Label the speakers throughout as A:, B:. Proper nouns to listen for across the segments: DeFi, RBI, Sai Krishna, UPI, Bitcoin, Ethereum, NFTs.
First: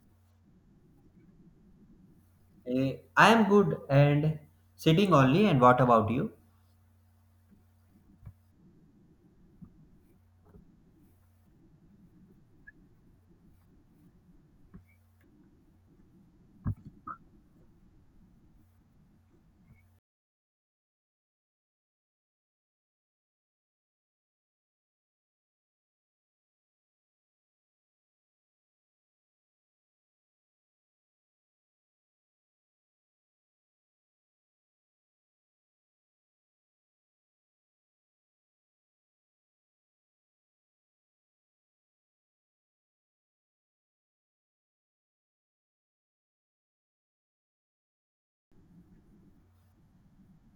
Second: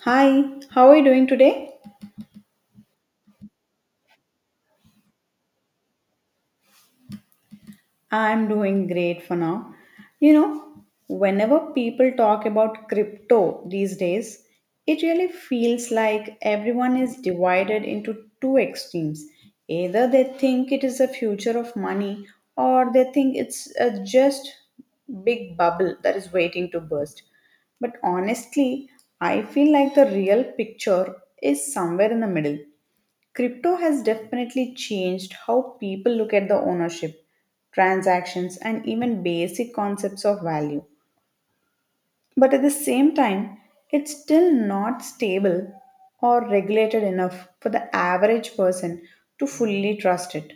A: Hi, how are you doing today?
B: I am good and sitting only. And what about you?
A: I'm doing great for now. You know, whenever people talk about crypto these days, it really feels like everyone is divided into two extremes. Either they think it is the future of money, or they think it's a just big bubble that is waiting to burst. But honestly, I feel like the real picture is somewhere in the middle. Crypto has definitely changed how people look at the ownership, transactions, and even basic concepts of value. But at the same time, it's still not stable or regulated enough for the average person to fully trust it.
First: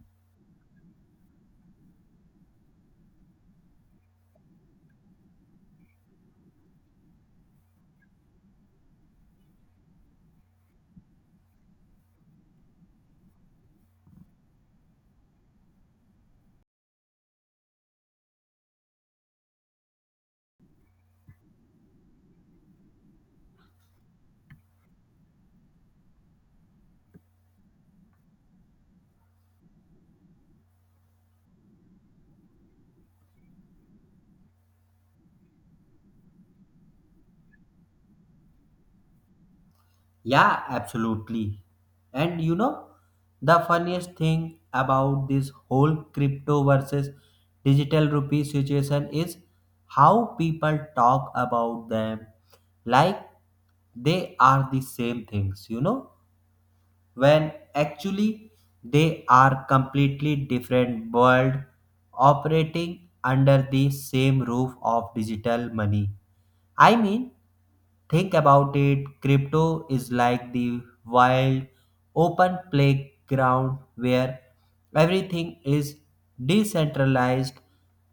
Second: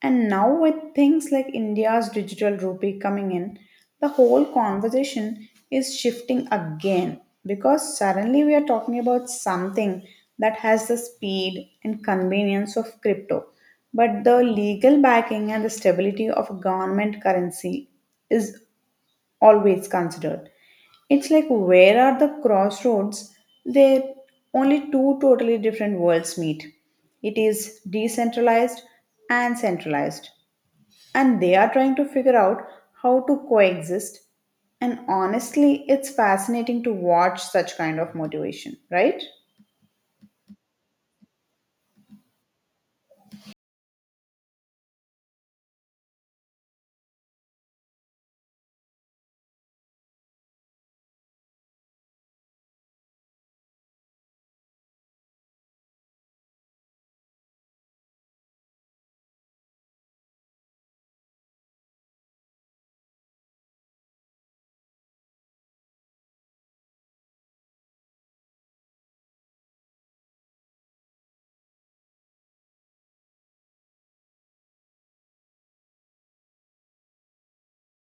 A: And now, with things like India's digital rupee coming in, the whole conversation is shifting again because suddenly we are talking about something that has the speed and convenience of crypto, but the legal backing and the stability of a government currency is always considered. It's like where are the crossroads? There only two totally different worlds meet. It is decentralized and centralized and they are trying to figure out how to coexist, and honestly it's fascinating to watch such kind of motivation, right?
B: Yeah, absolutely. And you know, the funniest thing about this whole crypto versus digital rupee situation is how people talk about them like they are the same things, you know, when actually they are completely different world operating under the same roof of digital money. I mean, think about it, crypto is like the wild open playground where everything is decentralized,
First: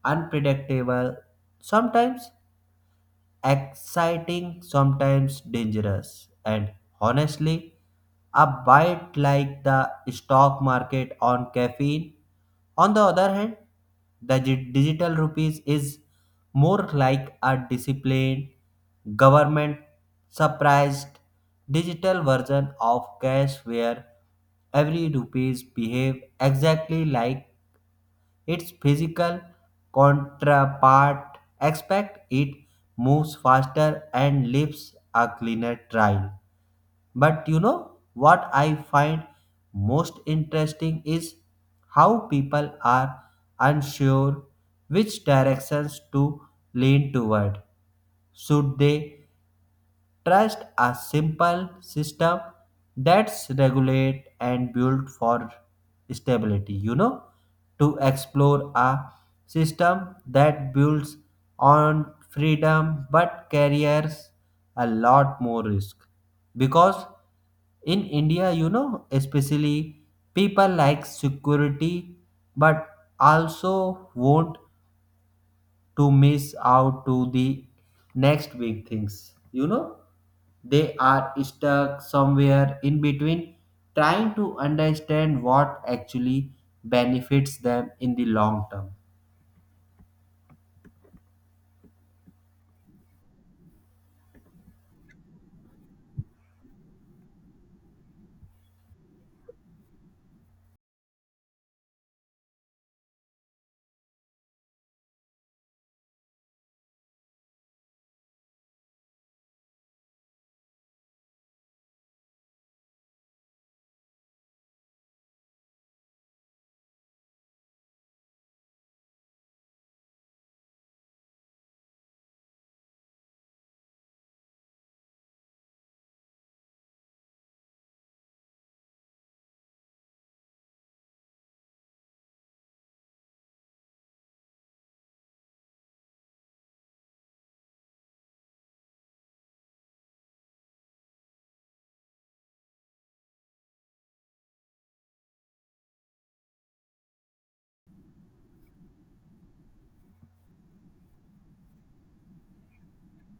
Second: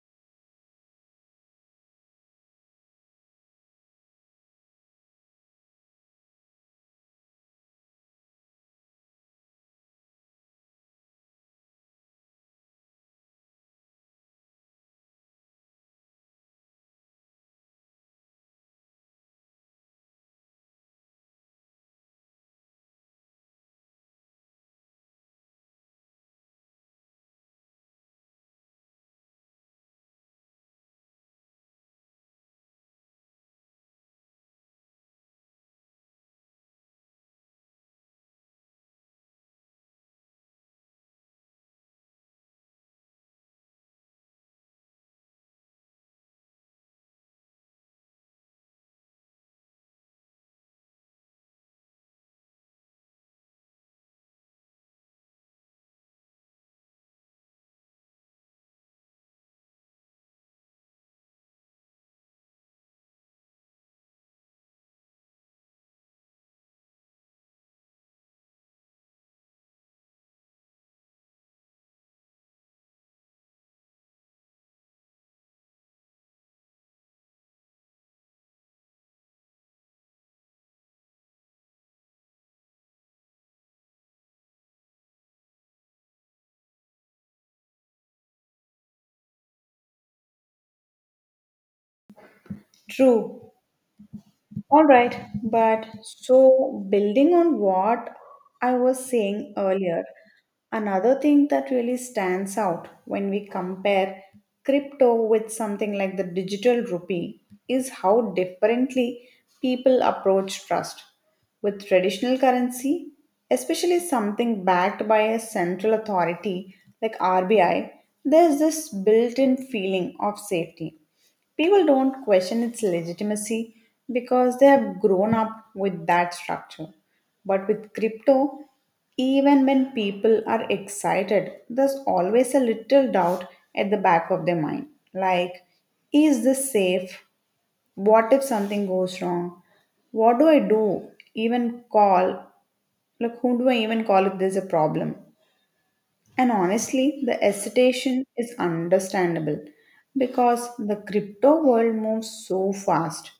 B: unpredictable, sometimes exciting, sometimes dangerous, and honestly a bite like the stock market on caffeine. On the other hand, the digital rupees is more like a disciplined government surprised digital version of cash where every rupees behave exactly like its physical counterpart, expect it moves faster and leaves a cleaner trail. But you know what I find most interesting is how people are unsure which directions to lean toward. Should they trust a simple system that's regulate and built for stability, you know, to explore a system that builds on freedom but carries a lot more risk? Because in India, you know, especially, people like security but also want to miss out to the next big things. They are stuck somewhere in between trying to understand what actually benefits them in the long term.
A: True. All right, but so building on what I was saying earlier, another thing that really stands out when we compare crypto with something like the digital rupee is how differently people approach trust. With traditional currency, especially something backed by a central authority like RBI, there's this built in feeling of safety. People don't question its legitimacy because they have grown up with that structure. But with crypto, even when people are excited, there's always a little doubt at the back of their mind. Like, is this safe? What if something goes wrong? What do I do? Even call? Like, who do I even call if there's a problem? And honestly, the hesitation is understandable because the crypto world moves so fast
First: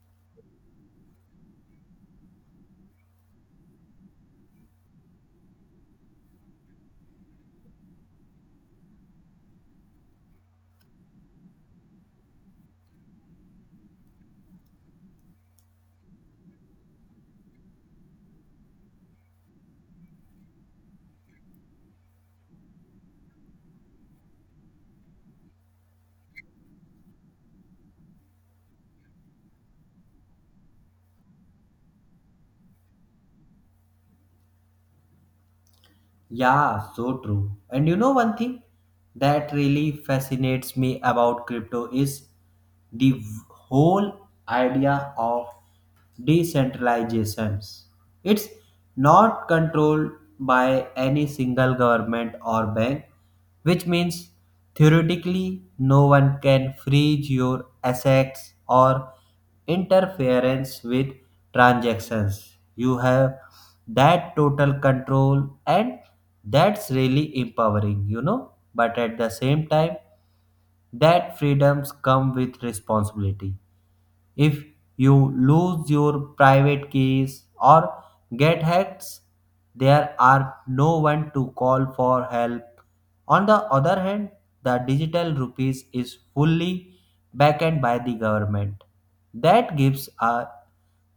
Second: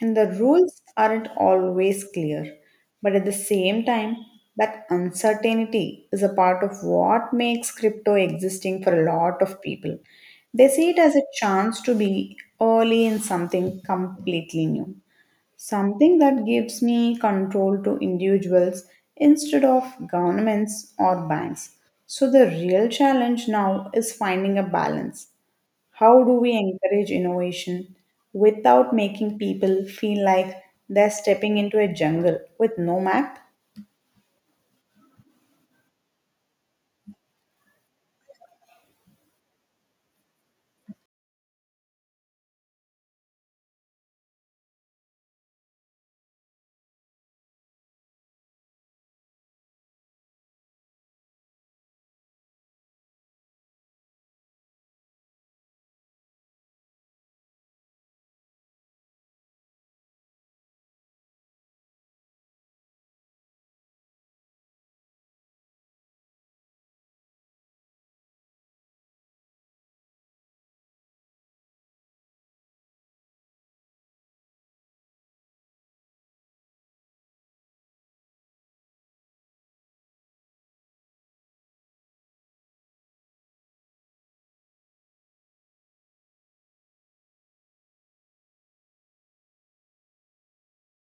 A: and the rules aren't always clear. But at the same time, that uncertainty is a part of what makes crypto existing for a lot of people. They see it as a chance to be early in something completely new, something that gives me control to individuals instead of governments or banks. So, the real challenge now is finding a balance. How do we encourage innovation without making people feel like they're stepping into a jungle with no map?
B: Yeah, so true. And you know, one thing that really fascinates me about crypto is the whole idea of decentralizations. It's not controlled by any single government or bank, which means theoretically no one can freeze your assets or interference with transactions. You have that total control, and that's really empowering, you know. But at the same time, that freedoms come with responsibility. If you lose your private keys or get hacked, there are no one to call for help. On the other hand, the digital rupees is fully backed by the government. That gives a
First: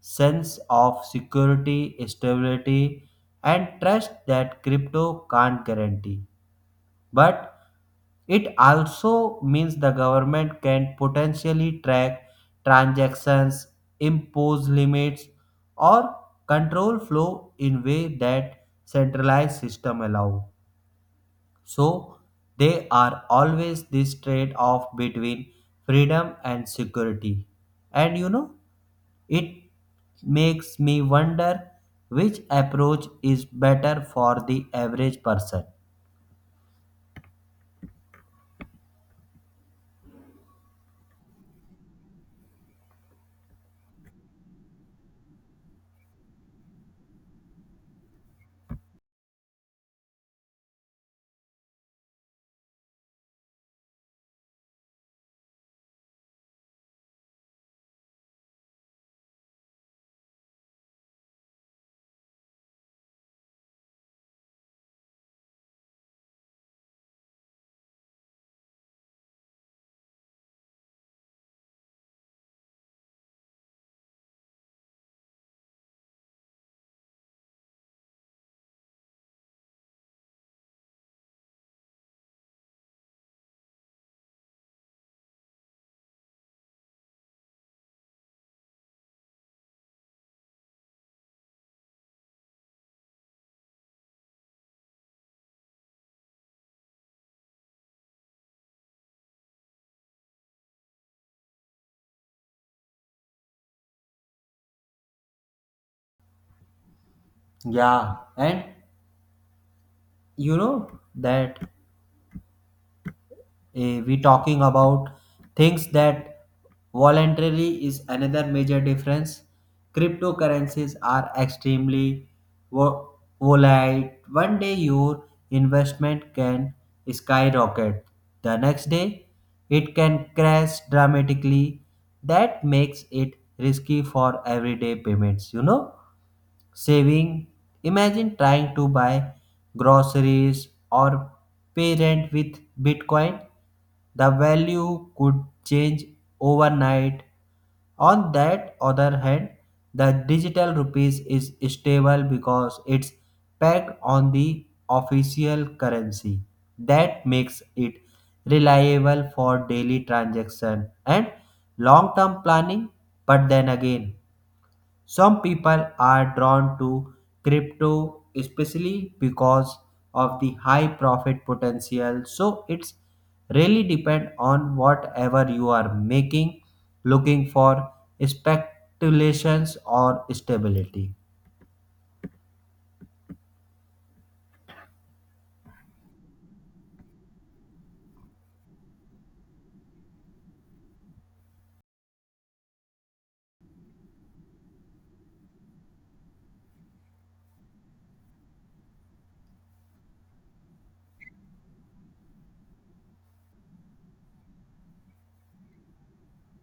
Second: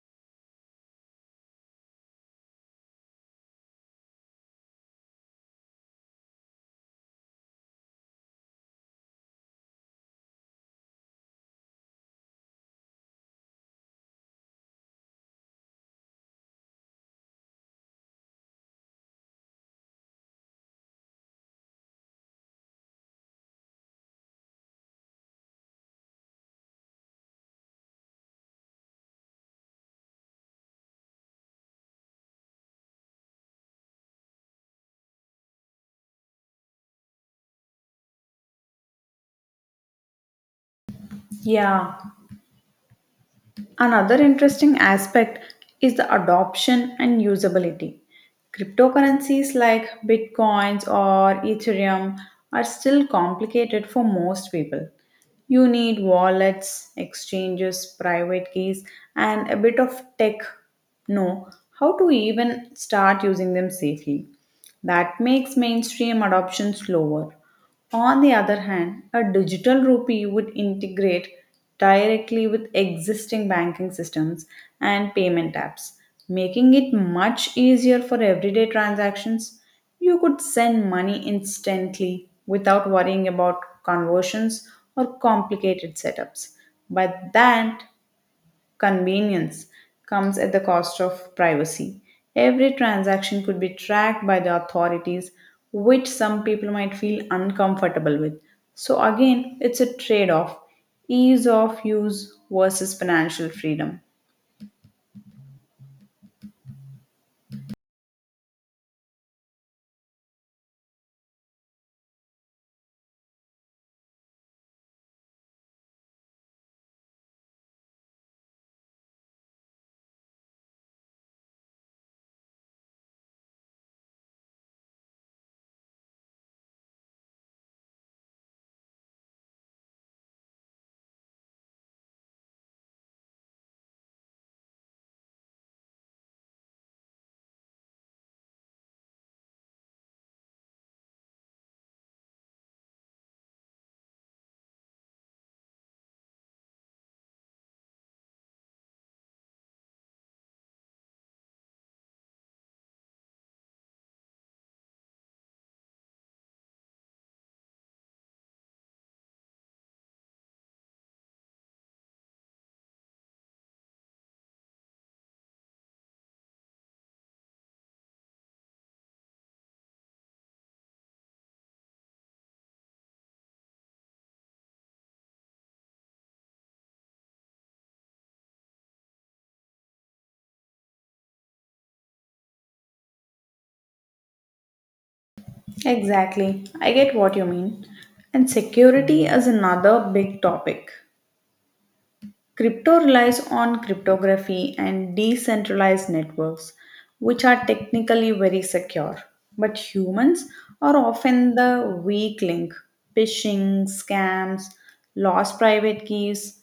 B: sense of security, stability, and trust that crypto can't guarantee. But it also means the government can potentially track transactions, impose limits, or control flow in way that centralized system allow. So they are always this trade-off between freedom and security. And you know, it makes me wonder which approach is better for the average person.
A: Yeah. Another interesting aspect is the adoption and usability. Cryptocurrencies like Bitcoins or Ethereum are still complicated for most people. You need wallets, exchanges, private keys, and a bit of tech know how to even start using them safely. That makes mainstream adoption slower. On the other hand, a digital rupee would integrate directly with existing banking systems and payment apps, making it much easier for everyday transactions. You could send money instantly without worrying about conversions or complicated setups. But that convenience comes at the cost of privacy. Every transaction could be tracked by the authorities, which some people might feel uncomfortable with. So, again, it's a trade off, ease of use versus financial freedom.
B: Yeah, and you know that we talking about things that voluntarily is another major difference. Cryptocurrencies are extremely vo- volatile. One day your investment can skyrocket, the next day it can crash dramatically. That makes it risky for everyday payments, you know, saving. Imagine trying to buy groceries or pay rent with Bitcoin. The value could change overnight. On that other hand, the digital rupees is stable because it's pegged on the official currency. That makes it reliable for daily transaction and long term planning. But then again, some people are drawn to crypto especially because of the high profit potential. So it's really depend on whatever you are making, looking for speculations or stability.
A: Exactly, I get what you mean. And security is another big topic. Crypto relies on cryptography and decentralized networks, which are technically very secure. But humans are often the weak link. Phishing, scams, lost private keys,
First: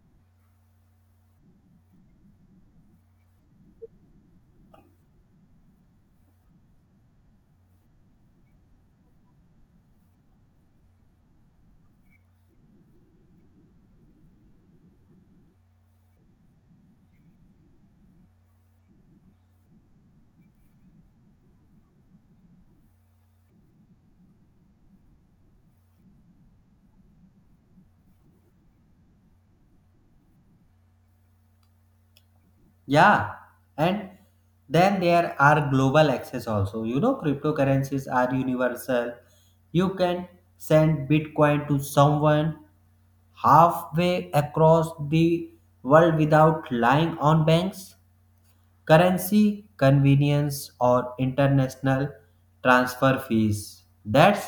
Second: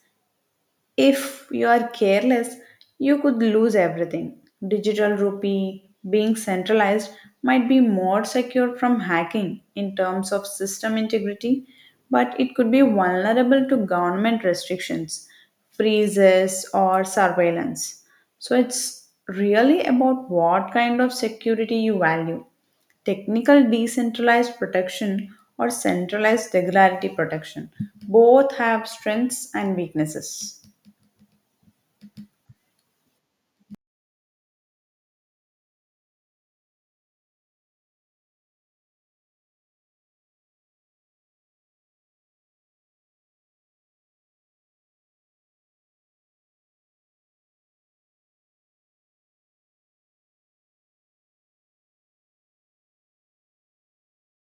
A: if you are careless, you could lose everything. Digital rupee being centralized might be more secure from hacking in terms of system integrity, but it could be vulnerable to government restrictions, freezes, or surveillance. So it's really about what kind of security you value, technical decentralized protection or centralized regularity protection. Both have strengths and weaknesses.
B: Yeah, and then there are global access also. You know, cryptocurrencies are universal. You can send Bitcoin to someone halfway across the world without relying on banks, currency convenience, or international transfer fees. That's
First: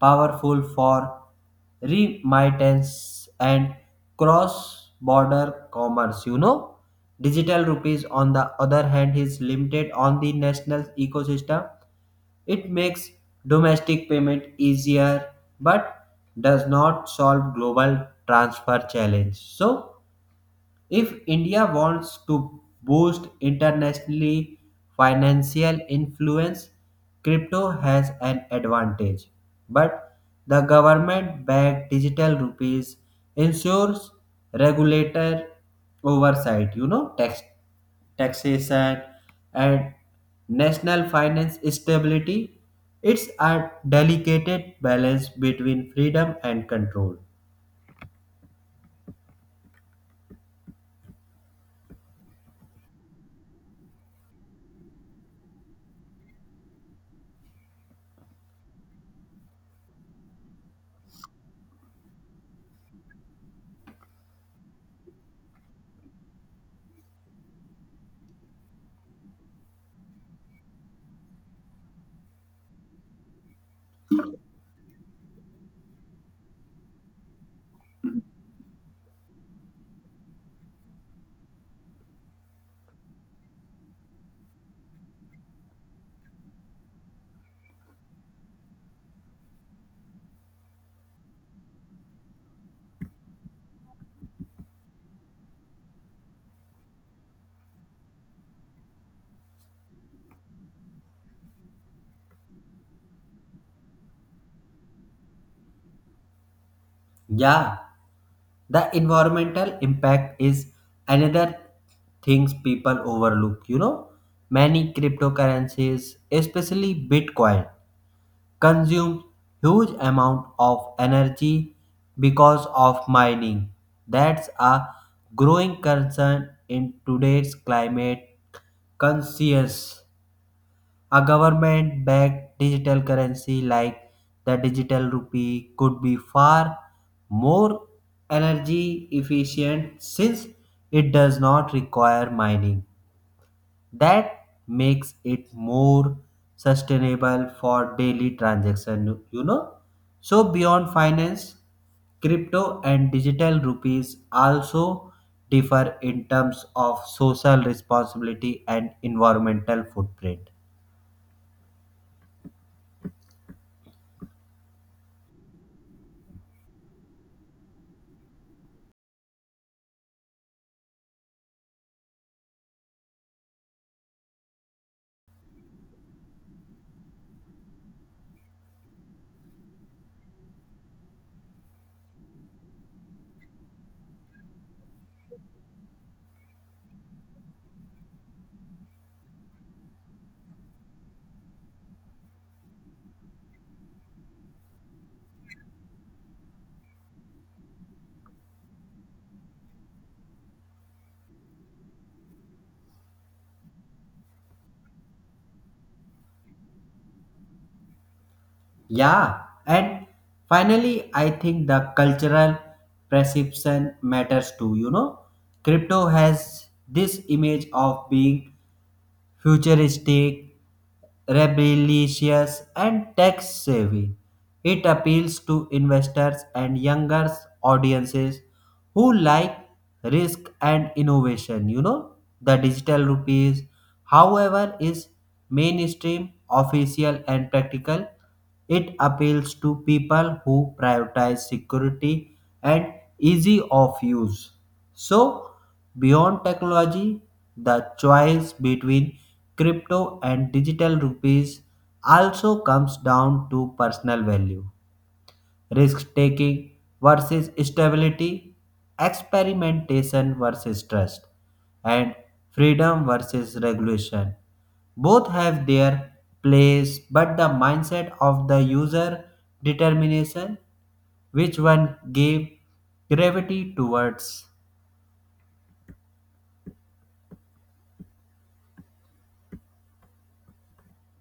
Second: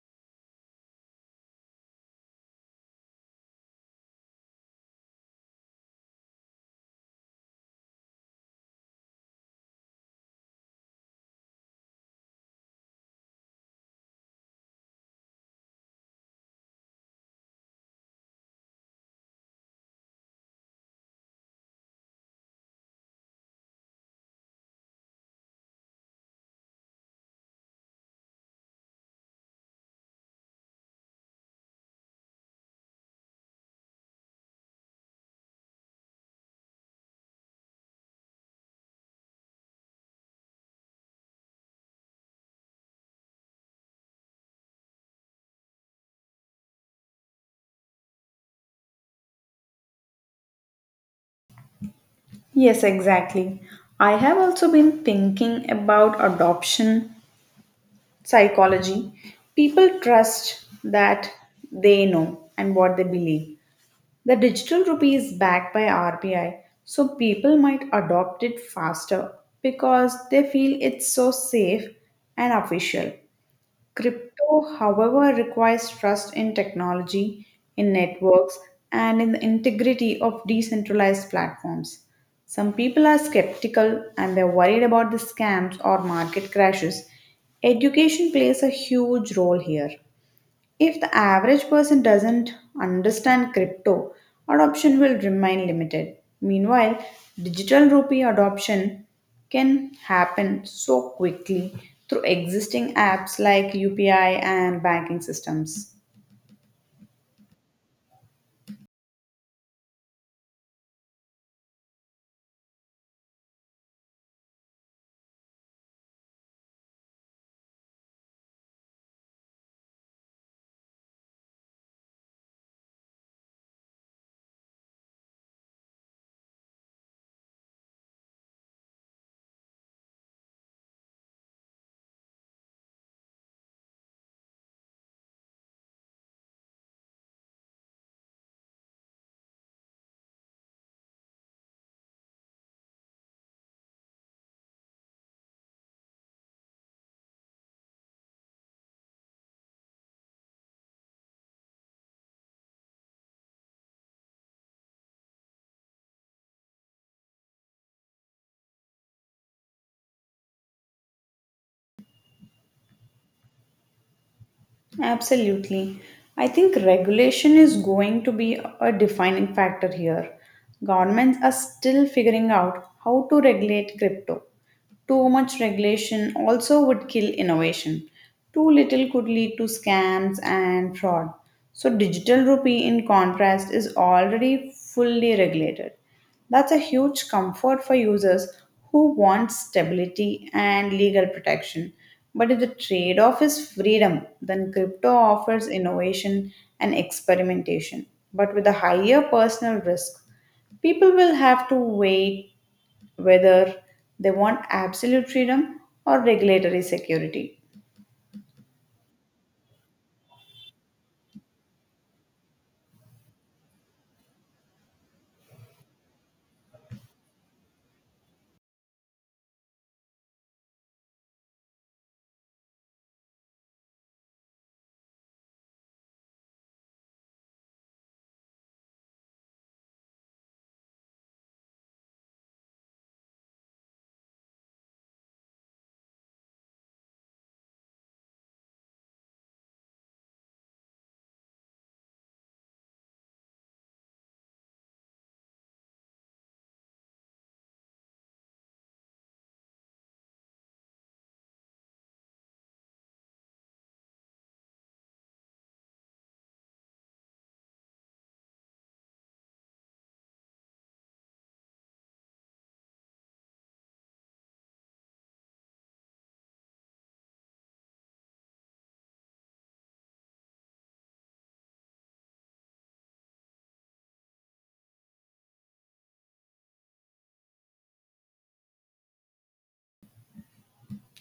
B: powerful for remittance and cross border commerce. You know, digital rupees, on the other hand, is limited on the national ecosystem. It makes domestic payment easier but does not solve global transfer challenge. So if India wants to boost internationally financial influence, crypto has an advantage. But the government backed digital rupees ensures regulator oversight, you know, taxation and national finance stability. It's a delicate balance between freedom and control.
A: Yes, exactly. I have also been thinking about adoption psychology. People trust that they know and what they believe. The digital rupee is backed by RBI, so people might adopt it faster because they feel it's so safe and official. Crypto, however, requires trust in technology, in networks, and in the integrity of decentralized platforms. Some people are skeptical and they're worried about the scams or market crashes. Education plays a huge role here. If the average person doesn't understand crypto, adoption will remain limited. Meanwhile, digital rupee adoption can happen so quickly through existing apps like UPI and banking systems.
B: Yeah, the environmental impact is another things people overlook. You know, many cryptocurrencies, especially Bitcoin, consume huge amount of energy because of mining. That's a growing concern in today's climate conscious. A government backed digital currency like the digital rupee could be far more energy efficient since it does not require mining. That makes it more sustainable for daily transaction, you know. So beyond finance, crypto and digital rupees also differ in terms of social responsibility and environmental footprint.
A: Absolutely. I think regulation is going to be a defining factor here. Governments are still figuring out how to regulate crypto. Too much regulation also would kill innovation. Too little could lead to scams and fraud. So, digital rupee, in contrast, is already fully regulated. That's a huge comfort for users who want stability and legal protection. But if the trade off is freedom, then crypto offers innovation and experimentation, but with a higher personal risk. People will have to weigh whether they want absolute freedom or regulatory security.
B: Yeah, and finally, I think the cultural perception matters too. You know, crypto has this image of being futuristic, rebellious, and tech savvy. It appeals to investors and younger audiences who like risk and innovation. You know, the digital rupees, however, is mainstream, official, and practical. It appeals to people who prioritize security and easy of use. So, beyond technology, the choice between crypto and digital rupees also comes down to personal value, risk taking versus stability, experimentation versus trust, and freedom versus regulation. Both have their place, but the mindset of the user determination which one gave gravity towards.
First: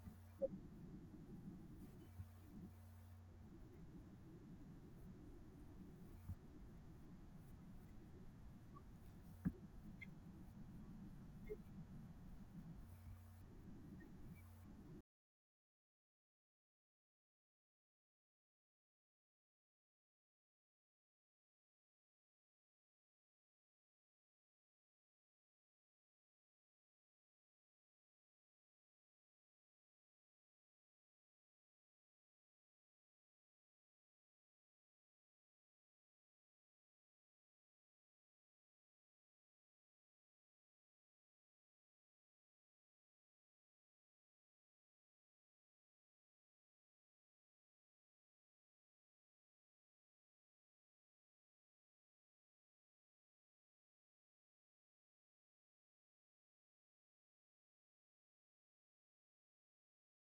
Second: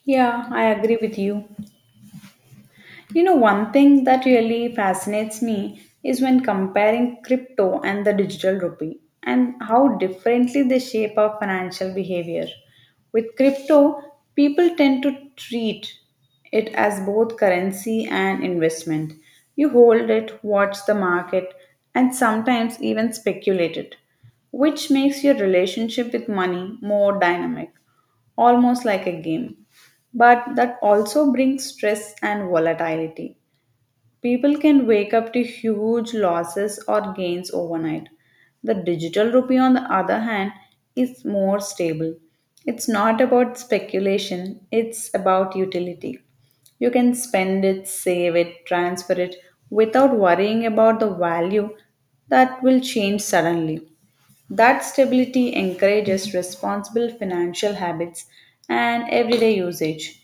A: Yeah, I agree with you. You know, one thing that really fascinates me is when comparing crypto and the digital rupee and how differently they shape our financial behavior. With crypto, people tend to treat it as both currency and investment. You hold it, watch the market, and sometimes even speculate it, which makes your relationship with money more dynamic, almost like a game, but that also brings stress and volatility. People can wake up to huge losses or gains overnight. The digital rupee, on the other hand, is more stable. It's not about speculation, it's about utility. You can spend it, save it, transfer it without worrying about the value that will change suddenly. That stability encourages responsible financial habits and everyday usage.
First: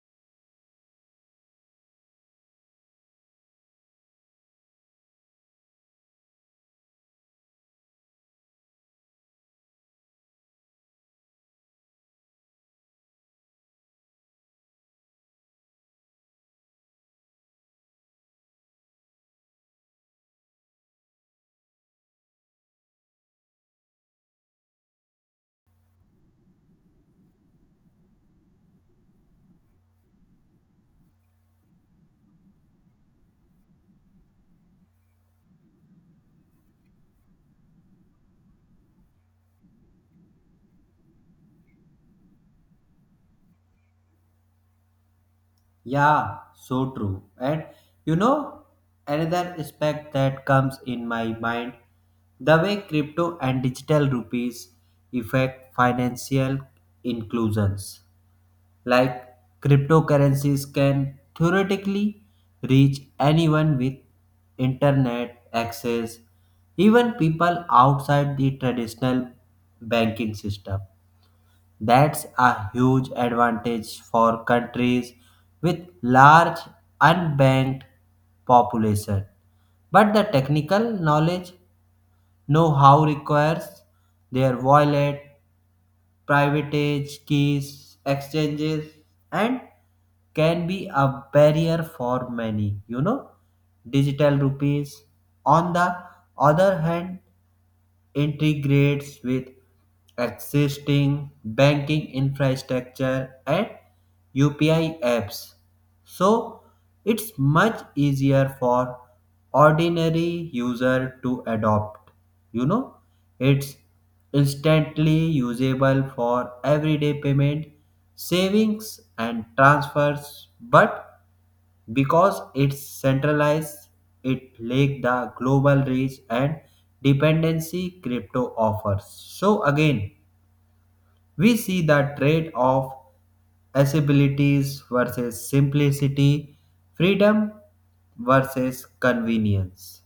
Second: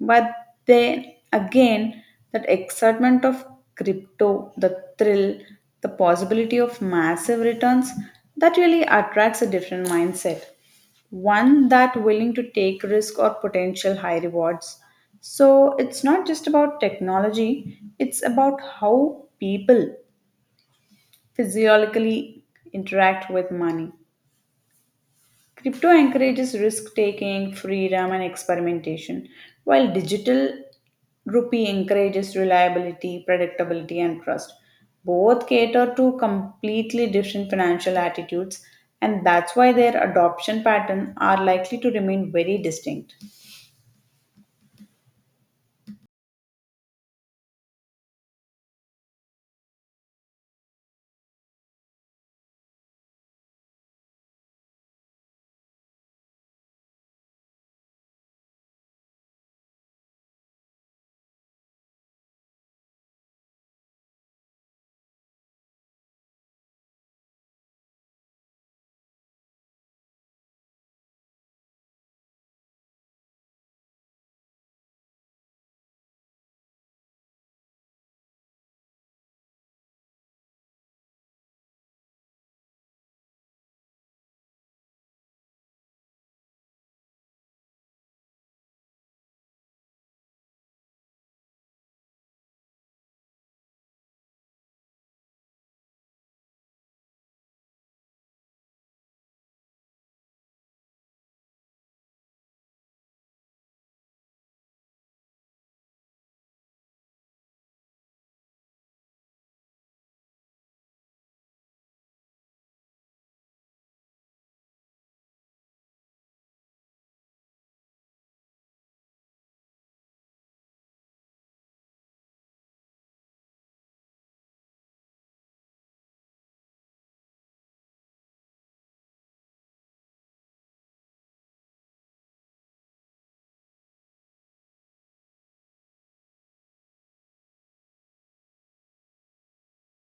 A: But then again, that excitement of crypto, the thrill, the possibility of massive returns, that really attracts a different mindset. One that willing to take risk or potential high rewards. So it's not just about technology, it's about how people physiologically interact with money. Crypto encourages risk taking, freedom, and experimentation, while digital rupee encourages reliability, predictability, and trust. Both cater to completely different financial attitudes, and that's why their adoption patterns are likely to remain very distinct.
B: Yeah, so true. And you know, another aspect that comes in my mind the way crypto and digital rupees affect financial inclusions. Like cryptocurrencies can theoretically reach anyone with internet access, even people outside the traditional banking system. That's a huge advantage for countries with large unbanked population. But the technical knowledge know-how requires their wallet, private age, keys, exchanges, and can be a barrier for many. You know, digital rupees. On the other hand, integrates with existing banking infrastructure and UPI apps. So it's much easier for ordinary user to adopt. You know, it's instantly usable for everyday payment, savings and transfers, but because it's centralized, it lack the global reach and dependency crypto offers. So again, we see the trade off, accessibilities versus simplicity, freedom versus convenience.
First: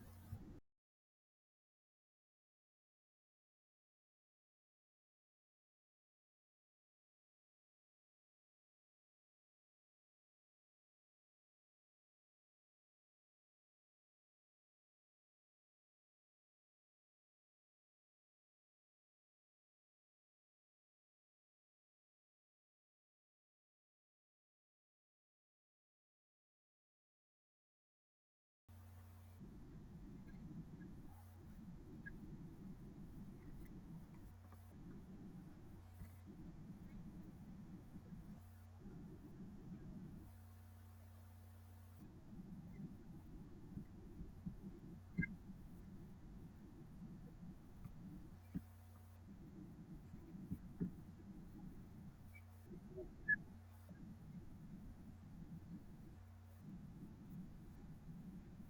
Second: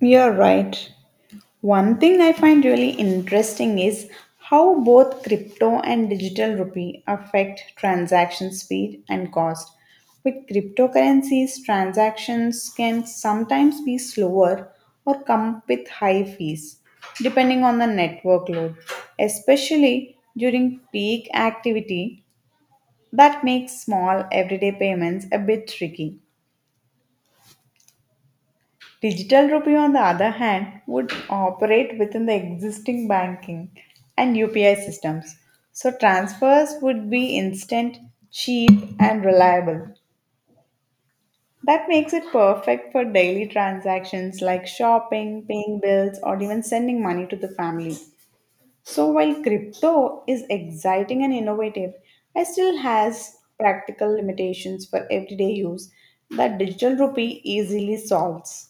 A: You're right. One thing I find really interesting is how both crypto and digital rupee affect transaction speed and cost. With cryptocurrencies, transactions can sometimes be slower or come with high fees, depending on the network load, especially during peak activity. That makes small everyday payments a bit tricky. Digital rupee, on the other hand, would operate within the existing banking and UPI systems. So transfers would be instant, cheap, and reliable. That makes it perfect for daily transactions like shopping, paying bills, or even sending money to the family. So while crypto is exciting and innovative, it still has practical limitations for everyday use that digital rupee easily solves.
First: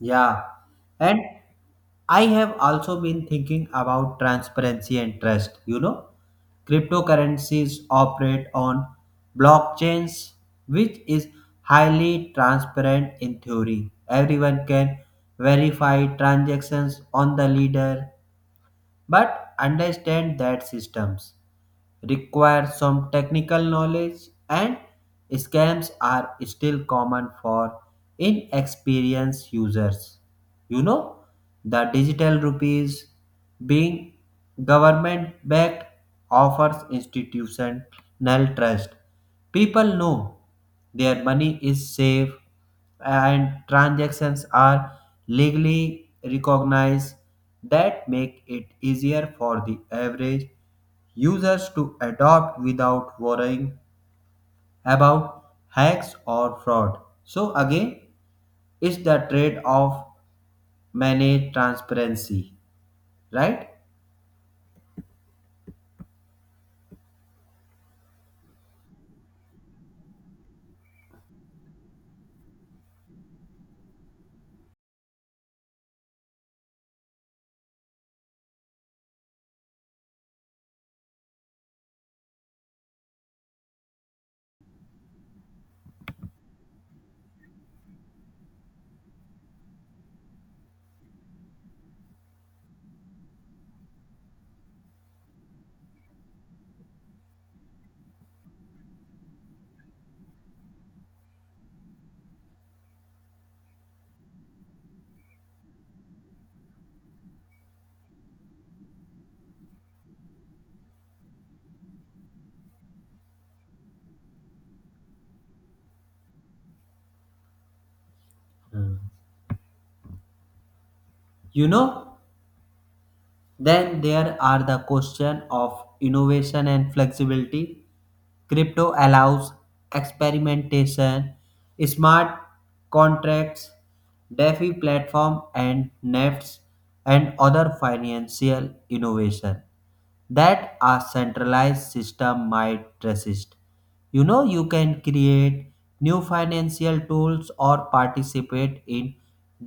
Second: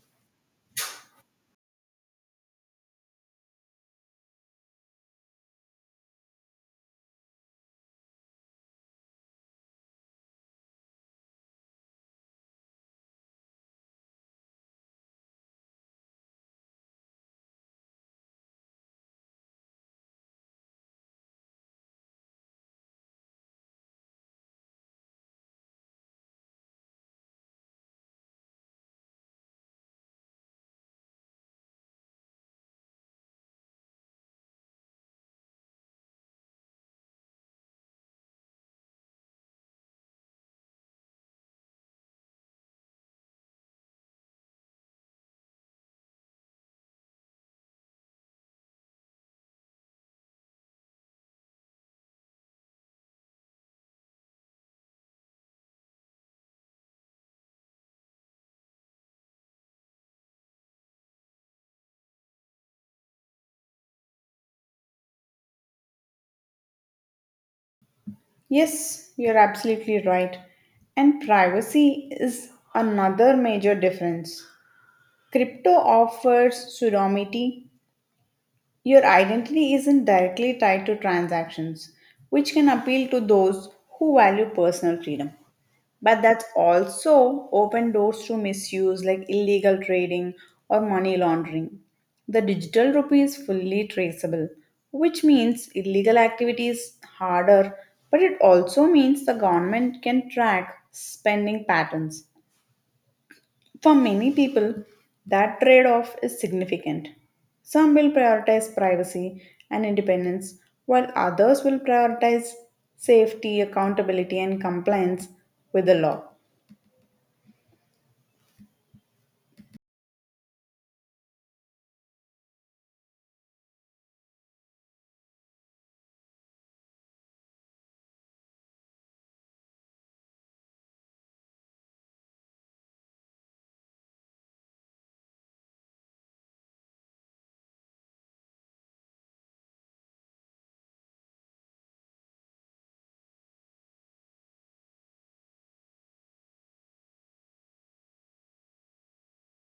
B: Yeah. And I have also been thinking about transparency and trust. You know, cryptocurrencies operate on blockchains, which is highly transparent in theory. Everyone can verify transactions on the leader, but understand that systems require some technical knowledge, and scams are still common for inexperienced users. You know, the digital rupees being government backed offers institutional trust. People know their money is safe and transactions are legally recognized, that make it easier for the average users to adopt without worrying about hacks or fraud. So again, it's the trade-off manage transparency, right?
A: Yes, you're absolutely right. And privacy is another major difference. Crypto offers pseudonymity. Your identity isn't directly tied to transactions, which can appeal to those who value personal freedom. But that also opened doors to misuse like illegal trading or money laundering. The digital rupee is fully traceable, which means illegal activity is harder, but it also means the government can track spending patterns. For many people, that trade off is significant. Some will prioritize privacy and independence, while others will prioritize safety, accountability, and compliance with the law.
B: You know, then there are the question of innovation and flexibility. Crypto allows experimentation, smart contracts, DeFi platform and NEFTs and other financial innovation that a centralized system might resist. You know, you can create new financial tools or participate in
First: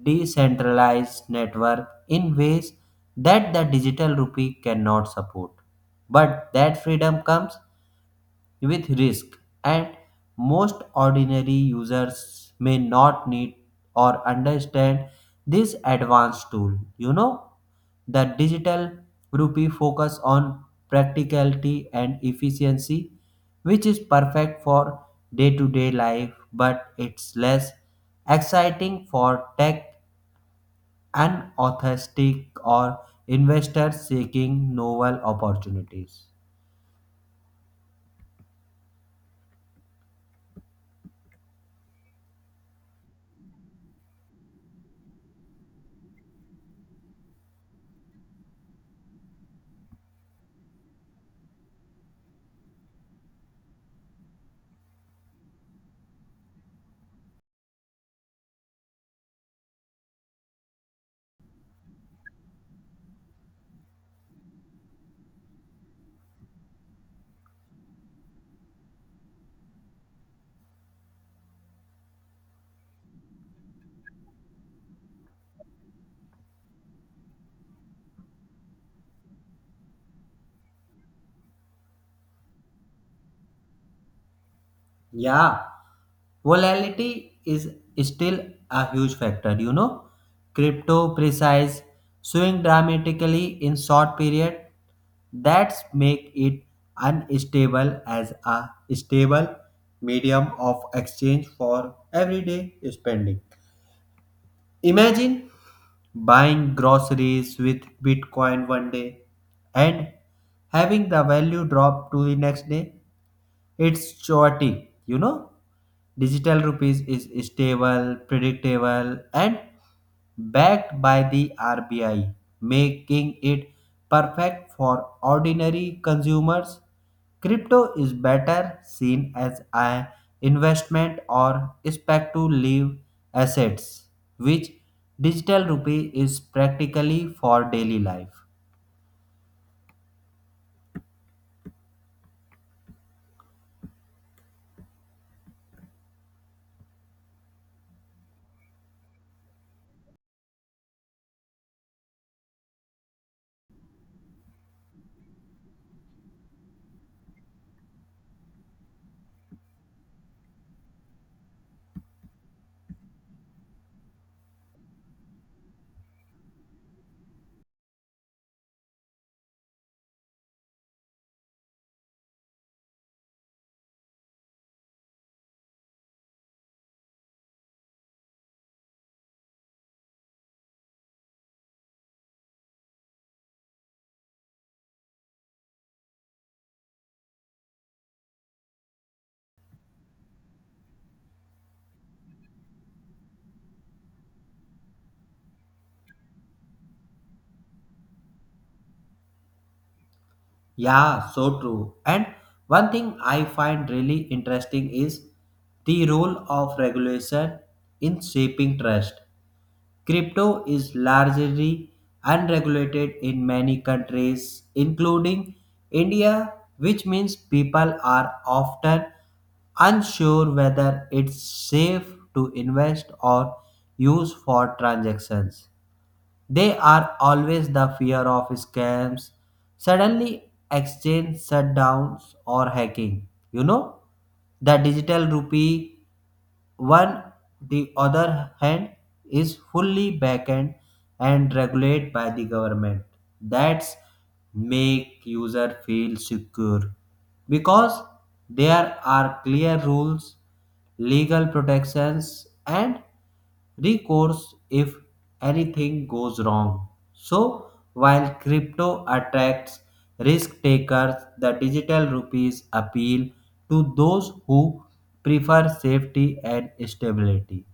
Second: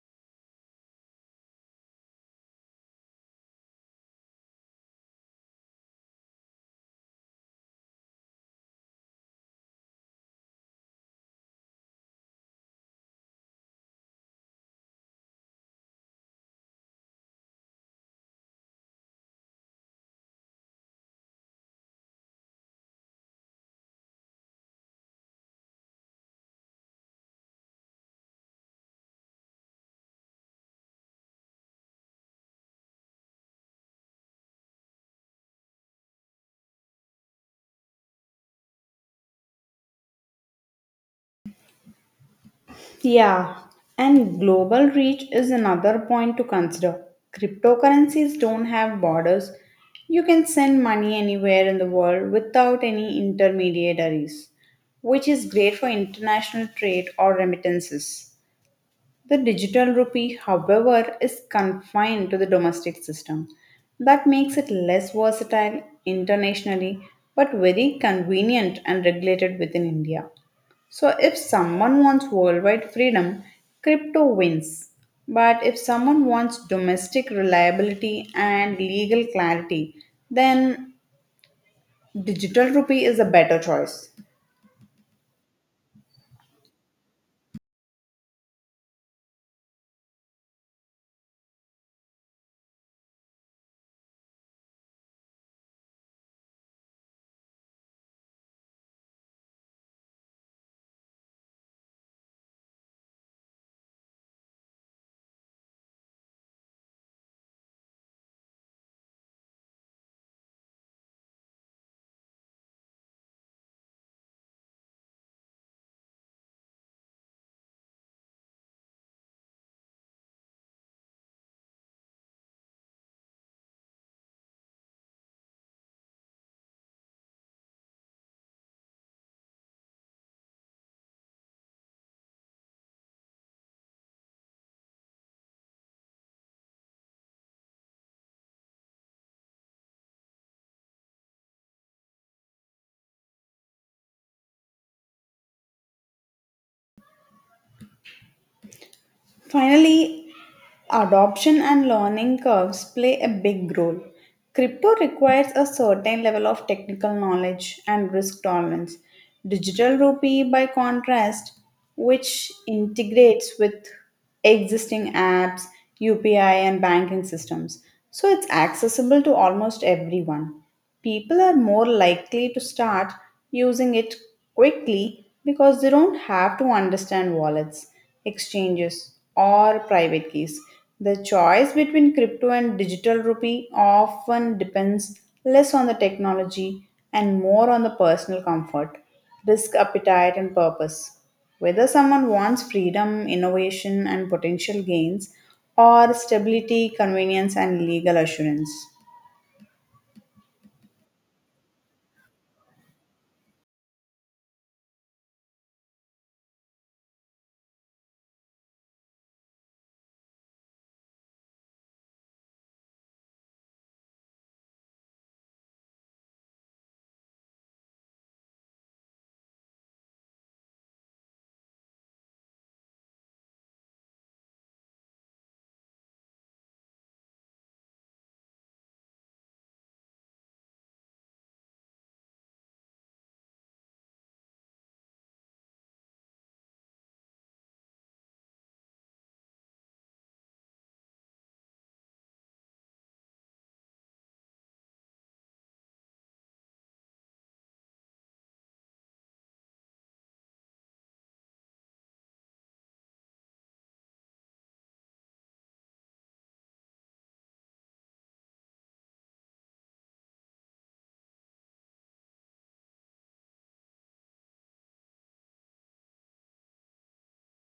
B: decentralized network in ways that the digital rupee cannot support. But that freedom comes with risk, and most ordinary users may not need or understand this advanced tool. You know, the digital rupee focus on practicality and efficiency, which is perfect for day-to-day life, but it's less exciting for tech and enthusiastic or investors seeking novel opportunities.
A: Yeah, and global reach is another point to consider. Cryptocurrencies don't have borders. You can send money anywhere in the world without any intermediaries, which is great for international trade or remittances. The digital rupee, however, is confined to the domestic system. That makes it less versatile internationally, but very convenient and regulated within India. So, if someone wants worldwide freedom, crypto wins. But if someone wants domestic reliability and legal clarity, then digital rupee is a better choice.
B: Yeah, volatility is still a huge factor, you know. Crypto precise swing dramatically in short period, that's make it unstable as a stable medium of exchange for everyday spending. Imagine buying groceries with Bitcoin one day and having the value drop to the next day, it's chaotic, you know. Digital rupees is stable, predictable, and backed by the RBI, making it perfect for ordinary consumers. Crypto is better seen as an investment or speculative assets, which digital rupee is practically for daily life.
A: Finally, adoption and learning curves play a big role. Crypto requires a certain level of technical knowledge and risk tolerance. Digital rupee, by contrast, which integrates with existing apps, UPI, and banking systems, so it's accessible to almost everyone. People are more likely to start using it quickly because they don't have to understand wallets, exchanges, or private keys. The choice between crypto and digital rupee often depends less on the technology and more on the personal comfort, risk appetite, and purpose. Whether someone wants freedom, innovation, and potential gains, or stability, convenience, and legal assurance.
B: Yeah, so true. And one thing I find really interesting is the role of regulation in shaping trust. Crypto is largely unregulated in many countries, including India, which means people are often unsure whether it's safe to invest or use for transactions. They are always the fear of scams, suddenly exchange shutdowns or hacking. You know, the digital rupee, one the other hand, is fully backed and regulated by the government. That's make user feel secure because there are clear rules, legal protections, and recourse if anything goes wrong. So, while crypto attracts risk takers, the digital rupees appeal to those who prefer safety and stability.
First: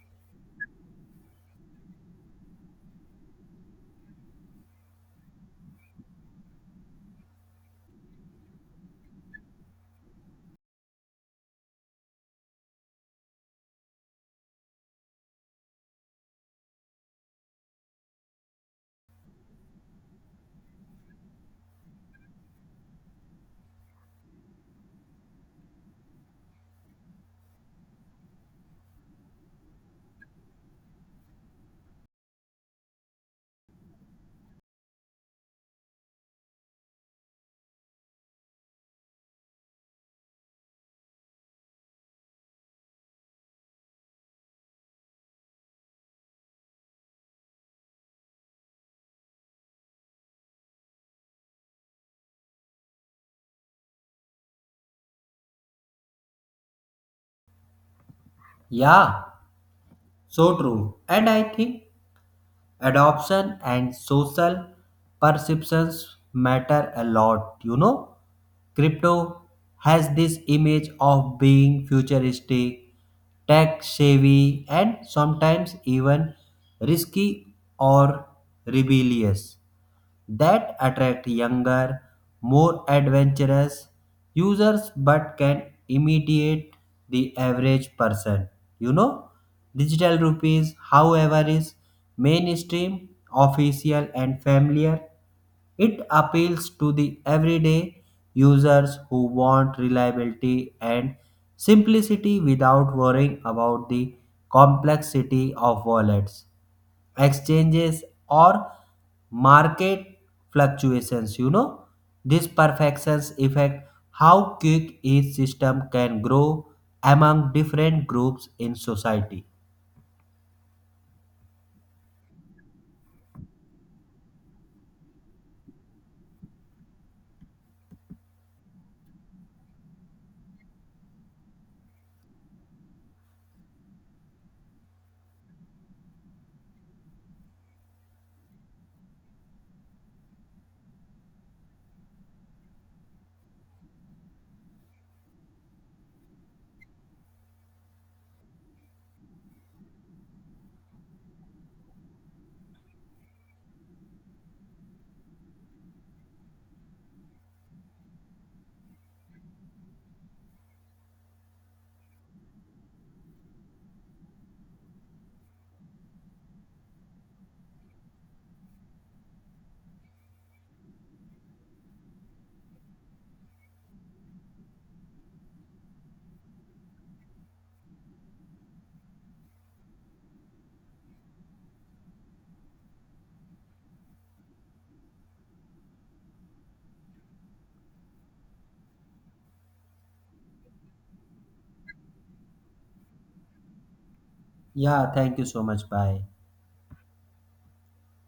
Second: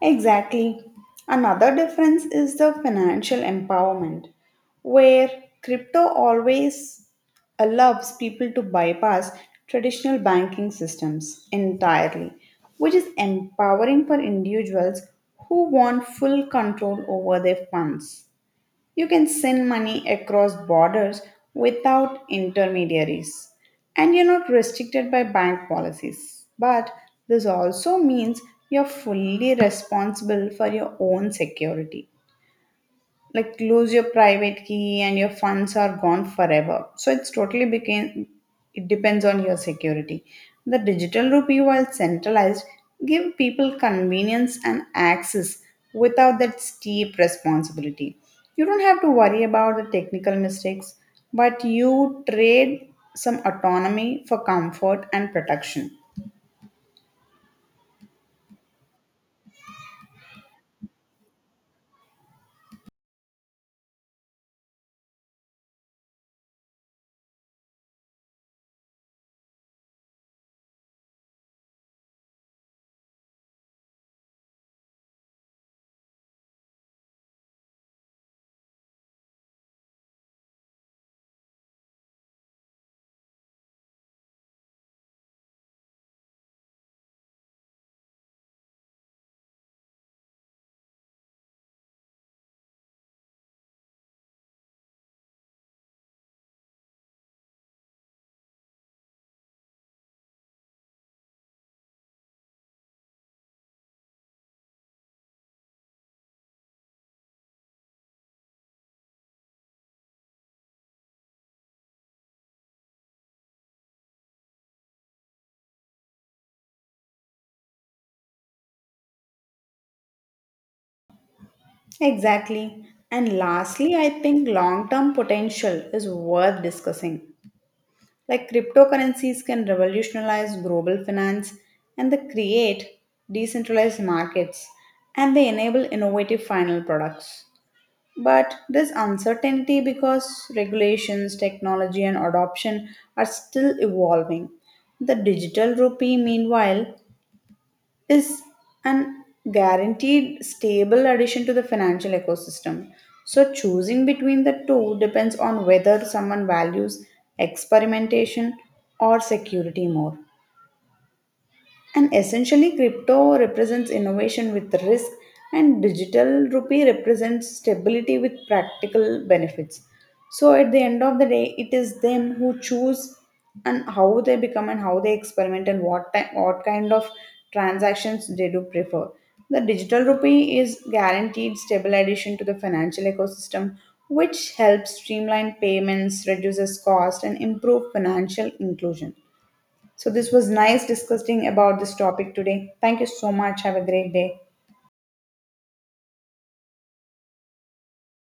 A: Exactly. Another difference is the financial empowerment, where crypto always allows people to bypass traditional banking systems entirely, which is empowering for individuals who want full control over their funds. You can send money across borders without intermediaries, and you're not restricted by bank policies. But this also means you're fully responsible for your own security, like lose your private key and your funds are gone forever, so it's totally became, it depends on your security. The digital rupee, while centralized, give people convenience and access without that steep responsibility. You don't have to worry about the technical mistakes, but you trade some autonomy for comfort and protection.
B: Yeah, so true. And I think adoption and social perceptions matter a lot. You know, crypto has this image of being futuristic, tech savvy, and sometimes even risky or rebellious, that attract younger, more adventurous users but can imitate the average person. You know, digital rupees, however, is mainstream, official, and familiar. It appeals to the everyday users who want reliability and simplicity without worrying about the complexity of wallets, exchanges or market fluctuations, you know, this perfections affect how quick each system can grow among different groups in society.
A: Exactly. And lastly, I think long term potential is worth discussing. Like cryptocurrencies can revolutionize global finance and they create decentralized markets and they enable innovative final products. But there's uncertainty because regulations, technology, and adoption are still evolving. The digital rupee, meanwhile, is an guaranteed stable addition to the financial ecosystem. So, choosing between the two depends on whether someone values experimentation or security more. And essentially, crypto represents innovation with risk, and digital rupee represents stability with practical benefits. So, at the end of the day, it is them who choose and how they become and how they experiment and what time, what kind of transactions they do prefer. The digital rupee is guaranteed stable addition to the financial ecosystem, which helps streamline payments, reduces cost, and improve financial inclusion. So this was nice discussing about this topic today. Thank you so much. Have a great day.
B: Yeah, thank you so much, bye.